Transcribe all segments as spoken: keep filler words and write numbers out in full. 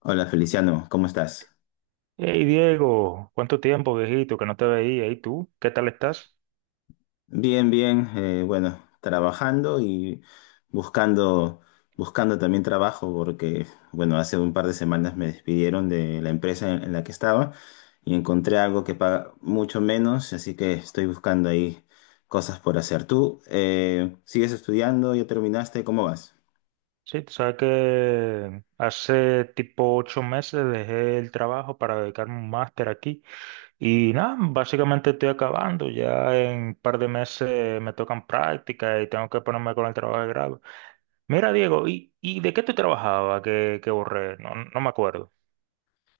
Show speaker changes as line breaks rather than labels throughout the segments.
Hola Feliciano, ¿cómo estás?
Hey Diego, ¿cuánto tiempo, viejito, que no te veía? ¿Y tú? ¿Qué tal estás?
Bien, bien, eh, bueno, trabajando y buscando, buscando también trabajo porque, bueno, hace un par de semanas me despidieron de la empresa en, en la que estaba y encontré algo que paga mucho menos, así que estoy buscando ahí cosas por hacer. ¿Tú eh, sigues estudiando? ¿Ya terminaste? ¿Cómo vas?
Sí, tú sabes que hace tipo ocho meses dejé el trabajo para dedicarme a un máster aquí y nada, básicamente estoy acabando. Ya en un par de meses me tocan prácticas y tengo que ponerme con el trabajo de grado. Mira, Diego, ¿y, y de qué tú trabajabas que, que borré? No, no me acuerdo.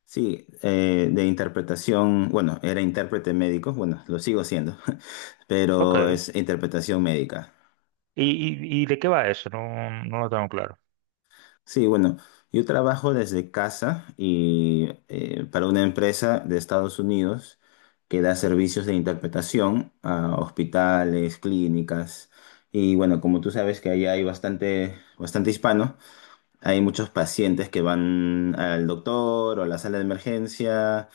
Sí, eh, de interpretación, bueno, era intérprete médico, bueno, lo sigo siendo,
Ok.
pero es interpretación médica.
¿Y, y, y de qué va eso? No, no lo tengo claro.
Sí, bueno, yo trabajo desde casa y eh, para una empresa de Estados Unidos que da servicios de interpretación a hospitales, clínicas y bueno, como tú sabes que allá hay bastante, bastante hispano, hay muchos pacientes que van al doctor o a la sala de emergencia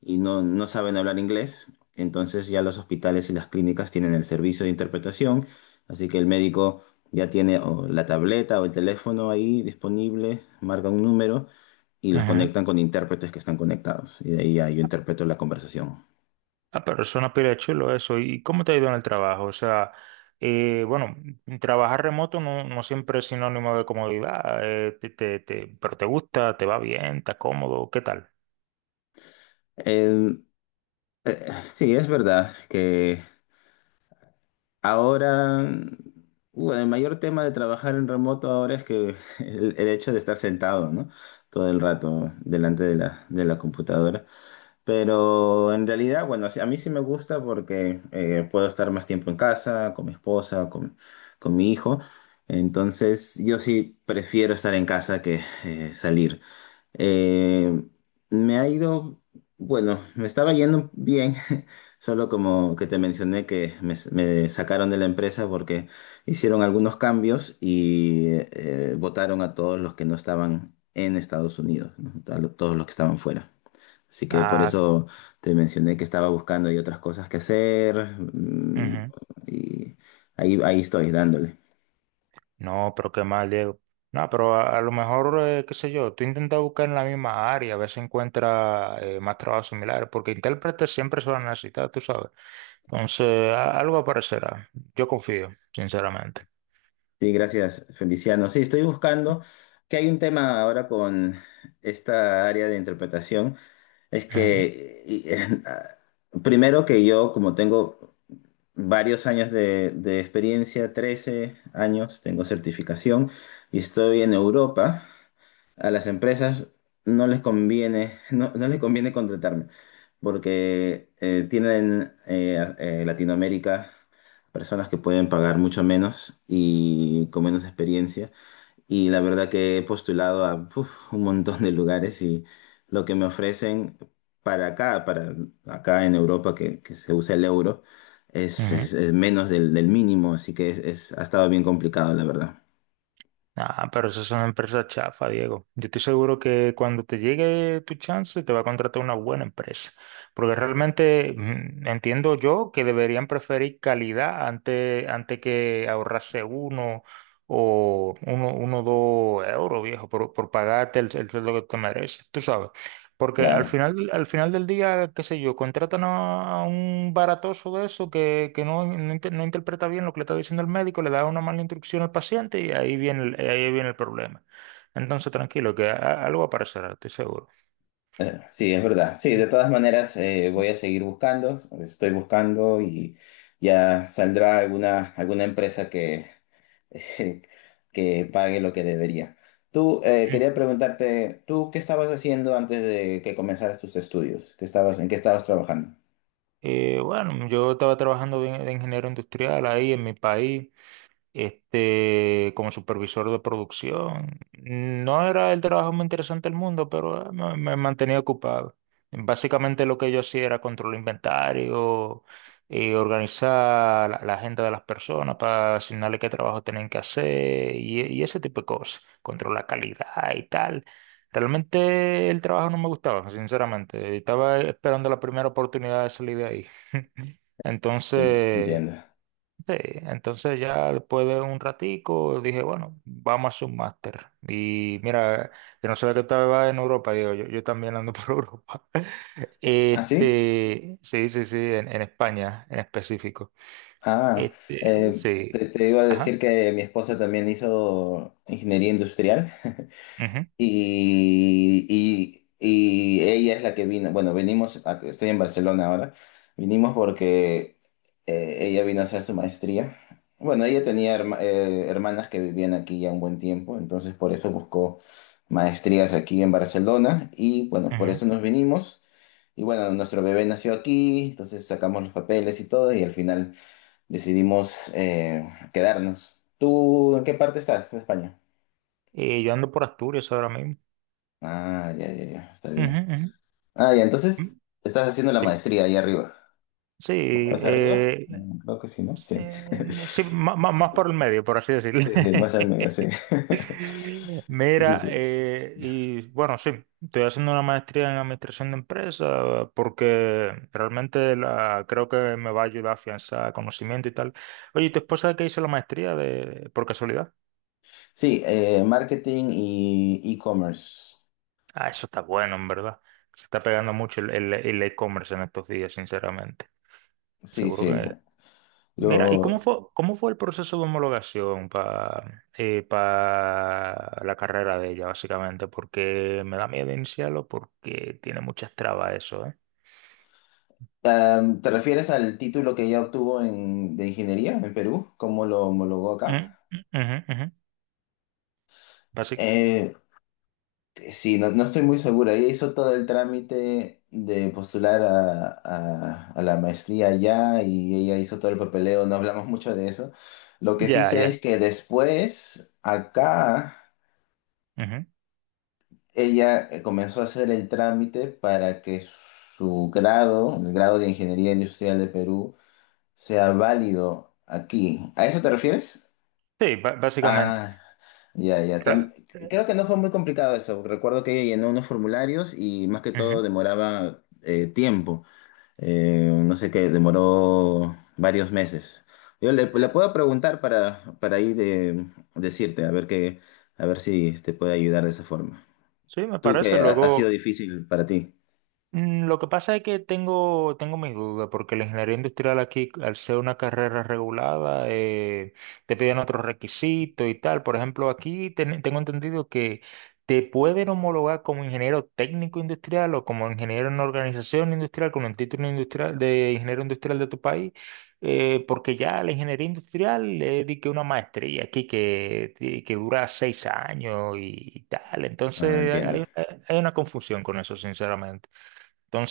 y no, no saben hablar inglés. Entonces ya los hospitales y las clínicas tienen el servicio de interpretación. Así que el médico ya tiene o la tableta o el teléfono ahí disponible, marca un número y los
Ujú.
conectan con intérpretes que están conectados. Y de ahí ya yo interpreto la conversación.
Ah, pero suena pila de chulo eso. ¿Y cómo te ha ido en el trabajo? O sea, eh, bueno, trabajar remoto no, no siempre es sinónimo de comodidad, eh, te, te- te- pero te gusta, te va bien, está cómodo, ¿qué tal?
Eh, eh, sí, es verdad que ahora, bueno, el mayor tema de trabajar en remoto ahora es que el, el hecho de estar sentado, ¿no? Todo el rato delante de la, de la computadora. Pero en realidad, bueno, sí- a mí sí me gusta porque eh, puedo estar más tiempo en casa, con mi esposa, con, con mi hijo. Entonces, yo sí prefiero estar en casa que eh, salir. Eh, me ha ido, bueno, me estaba yendo bien, solo como que te mencioné que me, me sacaron de la empresa porque hicieron algunos cambios y eh, votaron a todos los que no estaban en Estados Unidos, ¿no? A lo- todos los que estaban fuera. Así que por
Ah,
eso te mencioné que estaba buscando y otras cosas que hacer, mm,
ujú.
y ahí, ahí estoy dándole.
No, pero qué mal, Diego. No, pero a, a lo mejor, eh, qué sé yo, tú intentas buscar en la misma área, a ver si encuentras eh, más trabajos similares, porque intérpretes siempre se van a necesitar, tú sabes. Entonces, a- algo aparecerá. Yo confío, sinceramente.
Sí, gracias, Feliciano. Sí, estoy buscando que hay un tema ahora con esta área de interpretación. Es
Ujú,
que, y- primero que yo, como tengo varios años de, de experiencia, trece años, tengo certificación y estoy en Europa. A las empresas no les conviene, no, no les conviene contratarme porque eh, tienen eh, a- eh, Latinoamérica personas que pueden pagar mucho menos y con menos experiencia. Y la verdad que he postulado a puf, un montón de lugares y lo que me ofrecen para acá, para acá en Europa que, que se usa el euro, es,
ujú.
es- es menos del, del mínimo, así que es, es- ha estado bien complicado, la verdad.
Ah, pero eso es una empresa chafa, Diego. Yo estoy seguro que cuando te llegue tu chance te va a contratar una buena empresa. Porque realmente mm, entiendo yo que deberían preferir calidad antes, antes que ahorrarse uno o uno, uno o dos euros, viejo, por, por pagarte el, el sueldo que te mereces. Tú sabes. Porque al
Claro.
final, al final del día, qué sé yo, contratan a a un baratoso de eso que, que no, no, inter- no interpreta bien lo que le está diciendo el médico, le da una mala instrucción al paciente y ahí viene el, ahí viene el problema. Entonces, tranquilo, que a- algo aparecerá, estoy seguro.
Eh, sí, es verdad. Sí, de todas maneras eh, voy a seguir buscando, estoy buscando y ya saldrá alguna, alguna empresa que, que pague lo que debería. Tú, eh,
Mm.
quería preguntarte, ¿tú qué estabas haciendo antes de que comenzaras tus estudios? ¿Qué estabas, en qué estabas trabajando?
Eh, bueno, yo estaba trabajando de, de ingeniero industrial ahí en mi país. Este, como supervisor de producción. No era el trabajo más interesante del mundo, pero eh, me, me mantenía ocupado. Básicamente lo que yo hacía era controlar inventario, eh, organizar la, la agenda de las personas para asignarle qué trabajo tenían que hacer y, y ese tipo de cosas, controlar la calidad y tal. Realmente el trabajo no me gustaba, sinceramente. Estaba esperando la primera oportunidad de salir de ahí.
En-
Entonces…
Entiendo.
Sí, entonces ya después de un ratico dije, bueno, vamos a hacer un máster. Y mira, que no sabía que estaba en Europa, digo, yo, yo también ando por Europa.
¿Ah, sí?
Este, sí, sí, sí, en, en España en específico.
Ah,
Este,
eh,
sí.
te, te iba a decir
Ajá.
que mi esposa también hizo ingeniería industrial.
Ujú,
y, y- y ella es la que vino, bueno, venimos, a- estoy en Barcelona ahora, vinimos porque eh, ella vino a hacer su maestría. Bueno, ella tenía herma- eh, hermanas que vivían aquí ya un buen tiempo, entonces por eso buscó maestrías aquí en Barcelona y bueno, por
ujú.
eso nos vinimos. Y bueno, nuestro bebé nació aquí, entonces sacamos los papeles y todo y al final decidimos eh, quedarnos. ¿Tú en qué parte estás de España?
Y yo ando por Asturias ahora mismo.
Ah, ya, ya, ya, está
Ujú,
bien.
ujú,
Ah, ya, entonces
ujú.
estás haciendo la
Sí,
maestría ahí arriba.
sí.
¿Más arriba?
eh,
Mm, creo que sí, ¿no? Sí.
Eh, sí, má- má- Más, por el medio, por así decirlo.
Sí, sí, más al medio, sí. Sí,
Mira,
sí.
eh, y bueno, sí, estoy haciendo una maestría en administración de empresas porque realmente la, creo que me va a ayudar a afianzar conocimiento y tal. Oye, ¿y tu esposa que hizo la maestría de, por casualidad?
Sí, eh, marketing y e-commerce.
Ah, eso está bueno, en verdad. Se está pegando mucho el el- el e-commerce en estos días, sinceramente.
Sí,
Seguro
sí.
que Mira, ¿y cómo
Lo,
fue, cómo fue el proceso de homologación para la carrera de ella, básicamente? Porque me da miedo iniciarlo porque tiene muchas trabas eso, ¿eh?
am, ¿te refieres al título que ella obtuvo en, de ingeniería en Perú? ¿Cómo lo homologó acá?
Mm, mm, ujú, ujú. Basi-
Eh, eh, Sí, no, no estoy muy segura. Ella hizo todo el trámite de postular a, a- a la maestría allá y ella hizo todo el papeleo. No hablamos mucho de eso. Lo que sí
ya,
sé
ya.
es que después, acá,
Ujú.
ella eh, comenzó a hacer el trámite para que su grado, el grado de Ingeniería Industrial de Perú, sea válido aquí. ¿A eso te refieres?
Sí, ba- básicamente.
Ah, ya, ya. Tam-
Ra- eh,
creo que no fue muy complicado eso. Recuerdo que ella llenó unos formularios y más que todo
ujú.
demoraba eh, tiempo. Eh, no sé qué, demoró varios meses. Yo le, le puedo preguntar para, para ahí de, decirte, a ver qué, a ver si te puede ayudar de esa forma.
Sí, me
Tú
parece.
que ha, ha sido
Luego,
difícil para ti.
Mm, lo que pasa es que tengo, tengo mis dudas, porque la ingeniería industrial aquí, al ser una carrera regulada, eh, te piden otros requisitos y tal. Por ejemplo, aquí ten- tengo entendido que te pueden homologar como ingeniero técnico industrial o como ingeniero en organización industrial, con el título industrial de ingeniero industrial de tu país, eh, porque ya la ingeniería industrial es di que una maestría aquí que, que que dura seis años y, tal.
Ah,
Entonces
entiendo.
hay hay- hay una confusión con eso, sinceramente.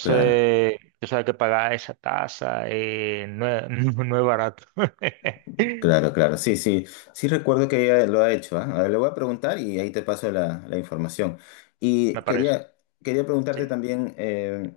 Claro.
tú sabes que pagar esa tasa eh, no es, no no es barato.
Claro, claro, sí, sí, sí recuerdo que ella lo ha hecho, ¿ah? A ver, le voy a preguntar y ahí te paso la, la información.
Me
Y
parece.
quería, quería
Sí,
preguntarte también, eh,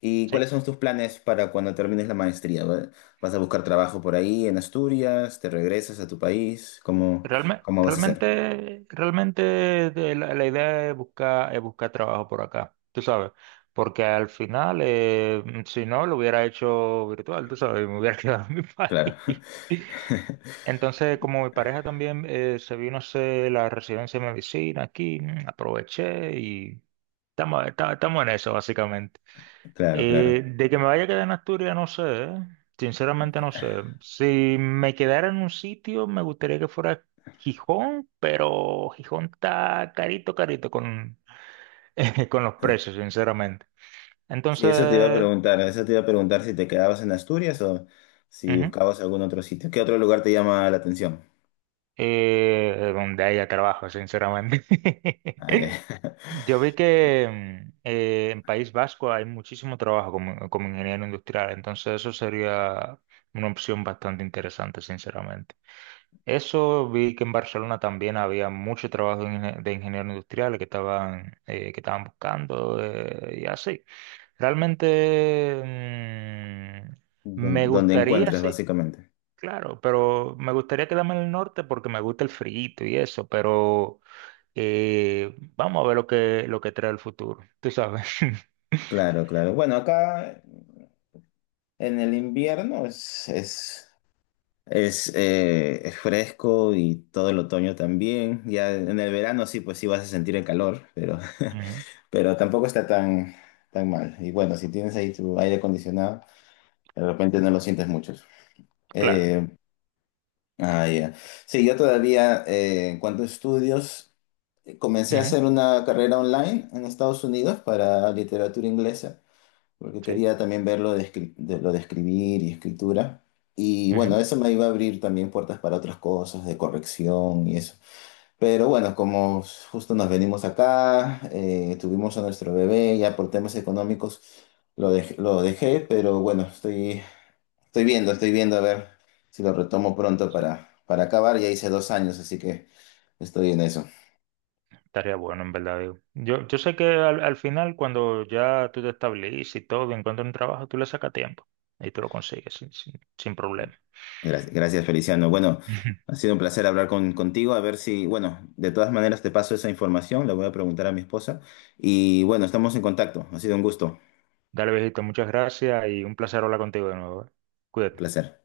¿y cuáles
sí.
son tus planes para cuando termines la maestría? ¿Va- ¿vas a buscar trabajo por ahí en Asturias? ¿Te regresas a tu país? ¿Cómo,
Realme-
cómo vas a hacer?
realmente, realmente de la, la idea es buscar, es buscar trabajo por acá, tú sabes. Porque al final, eh, si no, lo hubiera hecho virtual, tú sabes, me hubiera quedado en mi
Claro,
país. Entonces, como mi pareja también eh, se vino a hacer la residencia de medicina aquí, mm, aproveché y estamos, esta- estamos en eso, básicamente.
claro,
Eh,
claro.
de que me vaya a quedar en Asturias, no sé, ¿eh? Sinceramente no sé. Si me quedara en un sitio, me gustaría que fuera Gijón, pero Gijón está carito, carito con, con los precios, sinceramente.
Sí, eso te iba a
Entonces,
preguntar, eso te iba a preguntar si te quedabas en Asturias o si
ujú,
buscabas algún otro sitio. ¿Qué otro lugar te llama la atención?
eh, donde haya trabajo, sinceramente.
Ah, ya.
Yo vi que mm, eh, en País Vasco hay muchísimo trabajo como, como ingeniero industrial, entonces eso sería una opción bastante interesante, sinceramente. Eso vi que en Barcelona también había mucho trabajo de ingen- de ingenieros industriales que estaban, eh, que estaban buscando eh, y así. Realmente mm, me
Don- donde
gustaría,
encuentres,
sí,
básicamente.
claro, pero me gustaría quedarme en el norte porque me gusta el frío y eso, pero eh, vamos a ver lo que, lo que trae el futuro, tú sabes.
Claro, claro. Bueno, acá en el invierno es, es, es, eh, es fresco y todo el otoño también. Ya en el verano sí, pues sí vas a sentir el calor, pero,
Ujú,
pero tampoco está tan, tan mal. Y bueno, si tienes ahí tu aire acondicionado, de repente no lo sientes mucho.
claro,
Eh, ah, ya. Sí, yo todavía, eh, en cuanto a estudios, comencé a
ujú,
hacer una carrera online en Estados Unidos para literatura inglesa, porque
sí,
quería también ver lo de, escri- de- lo de escribir y escritura. Y
ujú.
bueno, eso me iba a abrir también puertas para otras cosas, de corrección y eso. Pero bueno, como justo nos venimos acá, eh, tuvimos a nuestro bebé, ya por temas económicos lo, dej- lo dejé, pero bueno, estoy, estoy viendo, estoy viendo a ver si lo retomo pronto para, para acabar. Ya hice dos años, así que estoy en eso.
Estaría bueno, en verdad, digo. Yo, yo sé que al, al final, cuando ya tú te estableces y todo, encuentras un trabajo, tú le sacas tiempo y tú lo consigues sin, sin, sin problema.
Gracias, gracias, Feliciano. Bueno, ha sido un placer hablar con, contigo. A ver si, bueno, de todas maneras te paso esa información, la voy a preguntar a mi esposa. Y bueno, estamos en contacto. Ha sido un gusto,
Dale, viejito, muchas gracias y un placer hablar contigo de nuevo, ¿eh?
un
Cuídate.
placer.